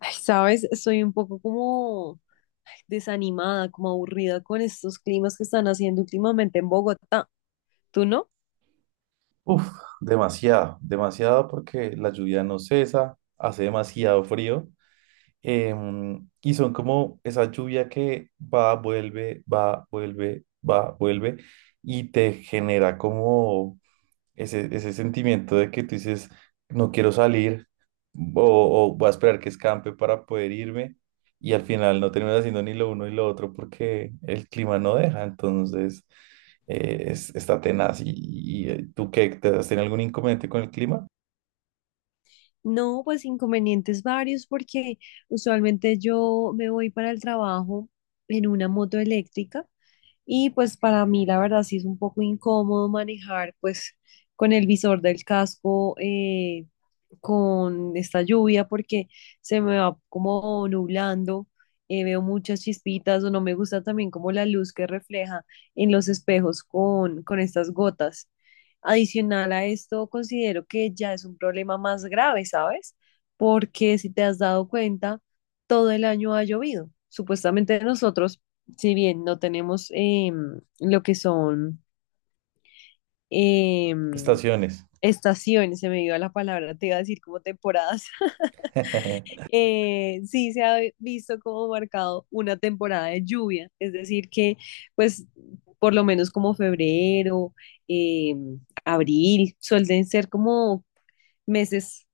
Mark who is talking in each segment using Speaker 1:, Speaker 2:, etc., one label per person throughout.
Speaker 1: Ay, sabes, estoy un poco como ay, desanimada, como aburrida con estos climas que están haciendo últimamente en Bogotá. ¿Tú no?
Speaker 2: Uf, demasiado, demasiado porque la lluvia no cesa, hace demasiado frío, y son como esa lluvia que va, vuelve, va, vuelve, va, vuelve y te genera como ese sentimiento de que tú dices, no quiero salir o, o voy a esperar que escampe para poder irme y al final no terminas haciendo ni lo uno y lo otro porque el clima no deja. Entonces está tenaz. ¿Y tú qué? ¿Te has tenido algún inconveniente con el clima?
Speaker 1: No, pues inconvenientes varios porque usualmente yo me voy para el trabajo en una moto eléctrica y pues para mí la verdad sí es un poco incómodo manejar pues con el visor del casco con esta lluvia porque se me va como nublando, veo muchas chispitas o no me gusta también como la luz que refleja en los espejos con estas gotas. Adicional a esto, considero que ya es un problema más grave, ¿sabes? Porque si te has dado cuenta, todo el año ha llovido. Supuestamente nosotros, si bien no tenemos lo que son em,
Speaker 2: Estaciones.
Speaker 1: estaciones, se me dio la palabra, te iba a decir como temporadas. Eh, sí se ha visto como marcado una temporada de lluvia, es decir, que pues por lo menos como febrero, eh, abril, suelen ser como meses,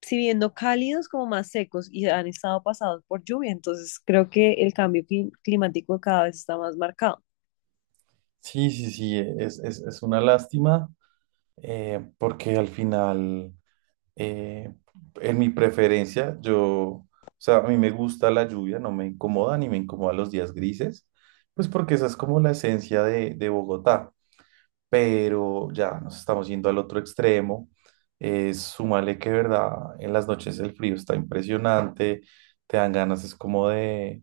Speaker 1: si bien no cálidos, como más secos y han estado pasados por lluvia. Entonces creo que el cambio climático cada vez está más marcado.
Speaker 2: Sí, es una lástima, porque al final... Eh, en mi preferencia, o sea, a mí me gusta la lluvia, no me incomoda ni me incomoda los días grises, pues porque esa es como la esencia de Bogotá, pero ya nos estamos yendo al otro extremo. Súmale que, verdad, en las noches el frío está impresionante, te dan ganas, es como de,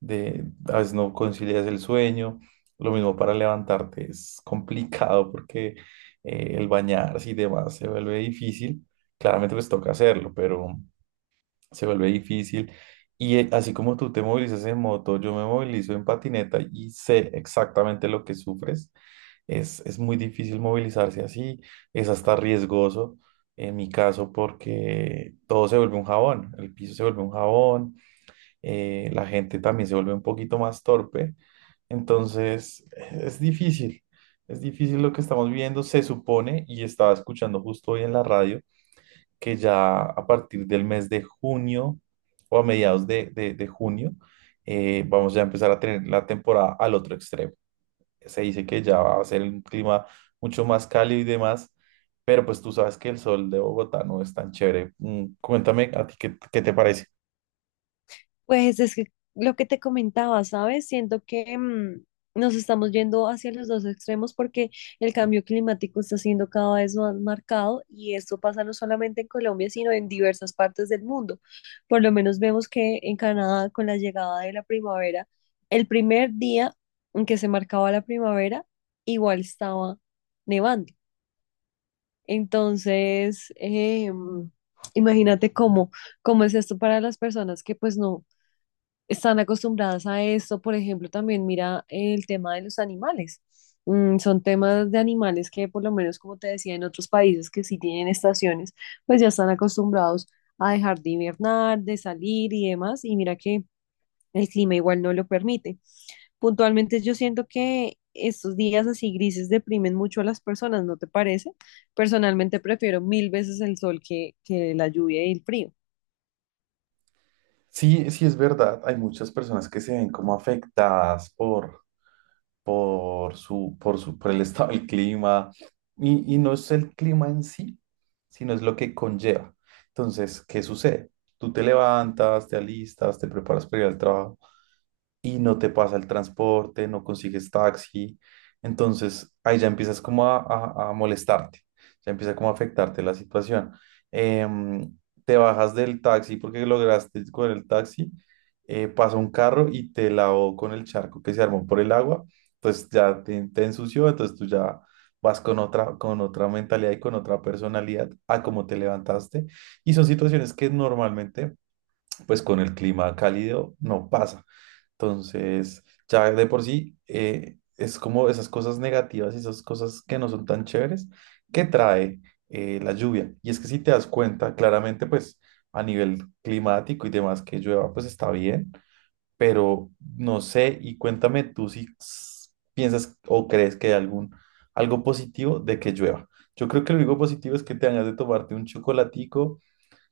Speaker 2: de, a veces no concilias el sueño, lo mismo para levantarte es complicado porque, el bañarse y demás se vuelve difícil, claramente pues toca hacerlo, pero se vuelve difícil. Y, así como tú te movilizas en moto, yo me movilizo en patineta y sé exactamente lo que sufres. Es muy difícil movilizarse así, es hasta riesgoso en mi caso porque todo se vuelve un jabón, el piso se vuelve un jabón, la gente también se vuelve un poquito más torpe, entonces es difícil, es difícil lo que estamos viviendo, se supone, y estaba escuchando justo hoy en la radio, que ya a partir del mes de junio o a mediados de junio, vamos ya a empezar a tener la temporada al otro extremo. Se dice que ya va a ser un clima mucho más cálido y demás, pero pues tú sabes que el sol de Bogotá no es tan chévere. Mm, cuéntame a ti qué, qué te parece.
Speaker 1: Pues es que lo que te comentaba, ¿sabes? Siento que nos estamos yendo hacia los dos extremos porque el cambio climático está siendo cada vez más marcado y esto pasa no solamente en Colombia, sino en diversas partes del mundo. Por lo menos vemos que en Canadá, con la llegada de la primavera, el primer día en que se marcaba la primavera, igual estaba nevando. Entonces, imagínate cómo... ¿Cómo es esto para las personas que pues no, están acostumbradas a esto? Por ejemplo, también mira el tema de los animales. Mm, son temas de animales que, por lo menos, como te decía, en otros países que sí tienen estaciones, pues ya están acostumbrados a dejar de hibernar, de salir y demás. Y mira que el clima igual no lo permite. Puntualmente, yo siento que estos días así grises deprimen mucho a las personas, ¿no te parece? Personalmente prefiero mil veces el sol que la lluvia y el frío.
Speaker 2: Sí, sí es verdad, hay muchas personas que se ven como afectadas por, por su, por el estado del clima y no es el clima en sí, sino es lo que conlleva. Entonces, ¿qué sucede? Tú te levantas, te alistas, te preparas para ir al trabajo y no te pasa el transporte, no consigues taxi. Entonces ahí ya empiezas como a molestarte, ya empieza como a afectarte la situación. Em, Te bajas del taxi porque lograste con el taxi, pasa un carro y te lavó con el charco que se armó por el agua, entonces ya te ensució, entonces tú ya vas con otra mentalidad y con otra personalidad a cómo te levantaste. Y son situaciones que normalmente, pues con el clima cálido no pasa. Entonces, ya de por sí, es como esas cosas negativas y esas cosas que no son tan chéveres que trae, la lluvia. Y es que si te das cuenta, claramente, pues a nivel climático y demás, que llueva, pues está bien, pero no sé, y cuéntame tú si piensas o crees que hay algún, algo positivo de que llueva. Yo creo que lo único positivo es que te hagas de tomarte un chocolatico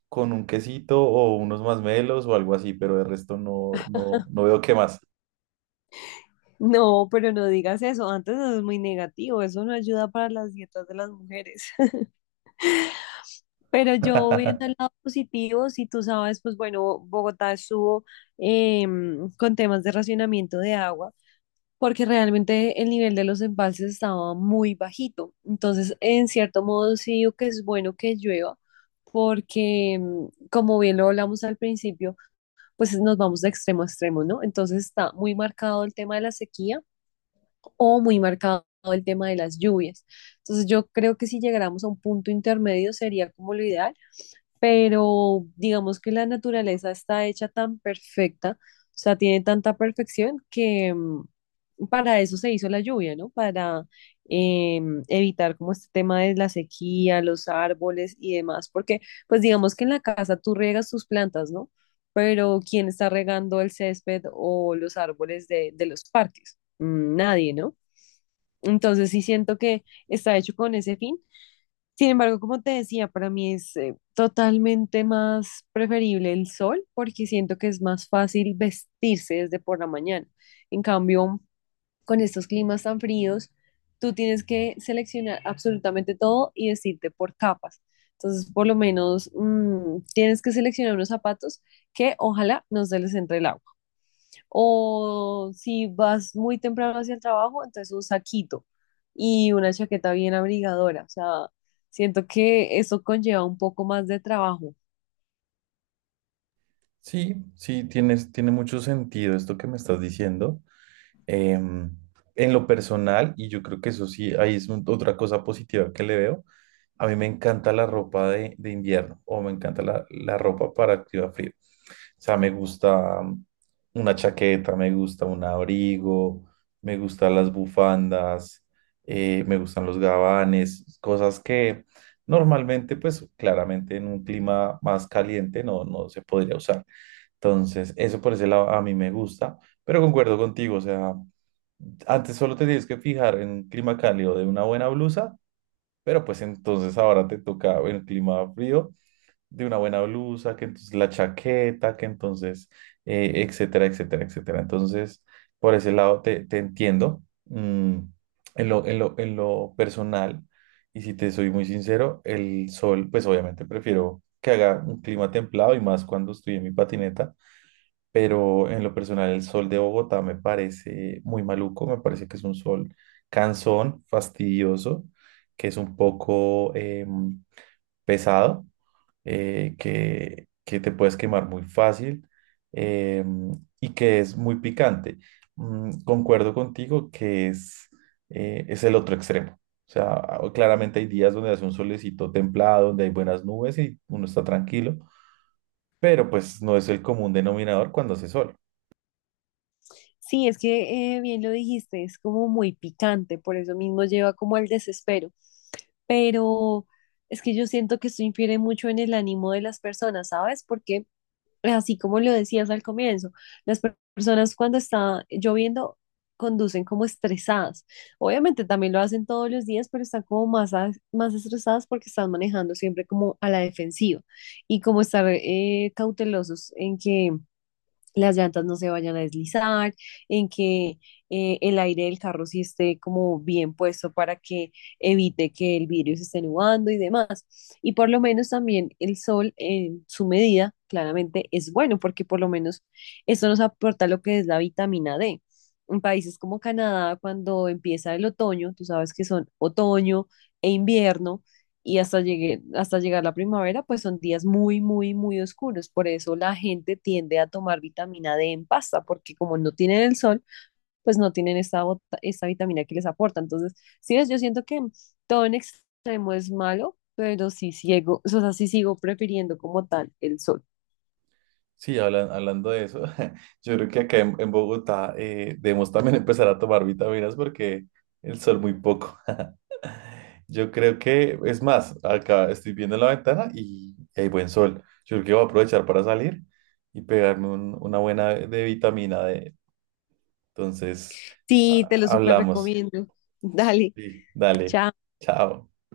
Speaker 2: con un quesito o unos masmelos o algo así, pero de resto no, no, no veo qué más.
Speaker 1: No, pero no digas eso. Antes eso es muy negativo. Eso no ayuda para las dietas de las mujeres. Pero yo viendo el lado positivo, si tú sabes, pues bueno, Bogotá estuvo con temas de racionamiento de agua, porque realmente el nivel de los embalses estaba muy bajito. Entonces, en cierto modo, sí digo que es bueno que llueva, porque como bien lo hablamos al principio, pues nos vamos de extremo a extremo, ¿no? Entonces está muy marcado el tema de la sequía o muy marcado el tema de las lluvias. Entonces yo creo que si llegáramos a un punto intermedio sería como lo ideal, pero digamos que la naturaleza está hecha tan perfecta, o sea, tiene tanta perfección que, para eso se hizo la lluvia, ¿no? Para eh, evitar como este tema de la sequía, los árboles y demás, porque pues digamos que en la casa tú riegas tus plantas, ¿no? Pero ¿quién está regando el césped o los árboles de los parques? Mm, Nadie, ¿no? Entonces sí siento que está hecho con ese fin. Sin embargo, como te decía, para mí es totalmente más preferible el sol porque siento que es más fácil vestirse desde por la mañana. En cambio, con estos climas tan fríos, tú tienes que seleccionar absolutamente todo y vestirte por capas. Entonces, por lo menos, tienes que seleccionar unos zapatos que ojalá no se les entre el agua. O si vas muy temprano hacia el trabajo, entonces un saquito y una chaqueta bien abrigadora. O sea, siento que eso conlleva un poco más de trabajo.
Speaker 2: Sí, sí, tienes, tiene mucho sentido esto que me estás diciendo. Em, en lo personal, y yo creo que eso sí, ahí es otra cosa positiva que le veo, a mí me encanta la ropa de invierno o me encanta la ropa para activar frío. O sea, me gusta mm, una chaqueta, me gusta un abrigo, me gustan las bufandas, me gustan los gabanes, cosas que normalmente, pues claramente en un clima más caliente no, no se podría usar. Entonces, eso por ese lado a mí me gusta, pero concuerdo contigo, o sea... Antes solo te tienes que fijar en un clima cálido de una buena blusa, pero pues entonces ahora te toca en clima frío de una buena blusa, que entonces la chaqueta, que entonces, etcétera, etcétera, etcétera. Entonces, por ese lado te entiendo. Mm, en lo personal, y si te soy muy sincero, el sol, pues obviamente prefiero que haga un clima templado y más cuando estoy en mi patineta, pero en lo personal el sol de Bogotá me parece muy maluco, me parece que es un sol cansón, fastidioso, que es un poco pesado, que te puedes quemar muy fácil em, y que es muy picante. Mm, concuerdo contigo que es el otro extremo. O sea, claramente hay días donde hace un solecito templado, donde hay buenas nubes y uno está tranquilo, pero pues no es el común denominador cuando hace sol.
Speaker 1: Sí, es que bien lo dijiste, es como muy picante, por eso mismo lleva como al desespero. Pero es que yo siento que esto infiere mucho en el ánimo de las personas, ¿sabes? Porque así como lo decías al comienzo, las personas cuando está lloviendo conducen como estresadas. Obviamente también lo hacen todos los días, pero están como más, más estresadas porque están manejando siempre como a la defensiva y como estar cautelosos en que las llantas no se vayan a deslizar, en que el aire del carro sí esté como bien puesto para que evite que el vidrio se esté nublando y demás. Y por lo menos también el sol en su medida claramente es bueno porque por lo menos eso nos aporta lo que es la vitamina D. En países como Canadá, cuando empieza el otoño, tú sabes que son otoño e invierno, y hasta llegue, hasta llegar la primavera, pues son días muy, muy, muy oscuros. Por eso la gente tiende a tomar vitamina D en pasta, porque como no tienen el sol, pues no tienen esta, esta vitamina que les aporta. Entonces, sí ves, yo siento que todo en extremo es malo, pero sí ciego, o sea, sí sigo prefiriendo como tal el sol.
Speaker 2: Sí, hablando de eso, yo creo que acá en Bogotá, debemos también empezar a tomar vitaminas porque el sol muy poco. Yo creo que, es más, acá estoy viendo la ventana y hay buen sol. Yo creo que voy a aprovechar para salir y pegarme una buena de vitamina D. Entonces,
Speaker 1: Sí, te lo súper
Speaker 2: hablamos.
Speaker 1: recomiendo. Dale,
Speaker 2: Sí. Dale,
Speaker 1: chao.
Speaker 2: chao.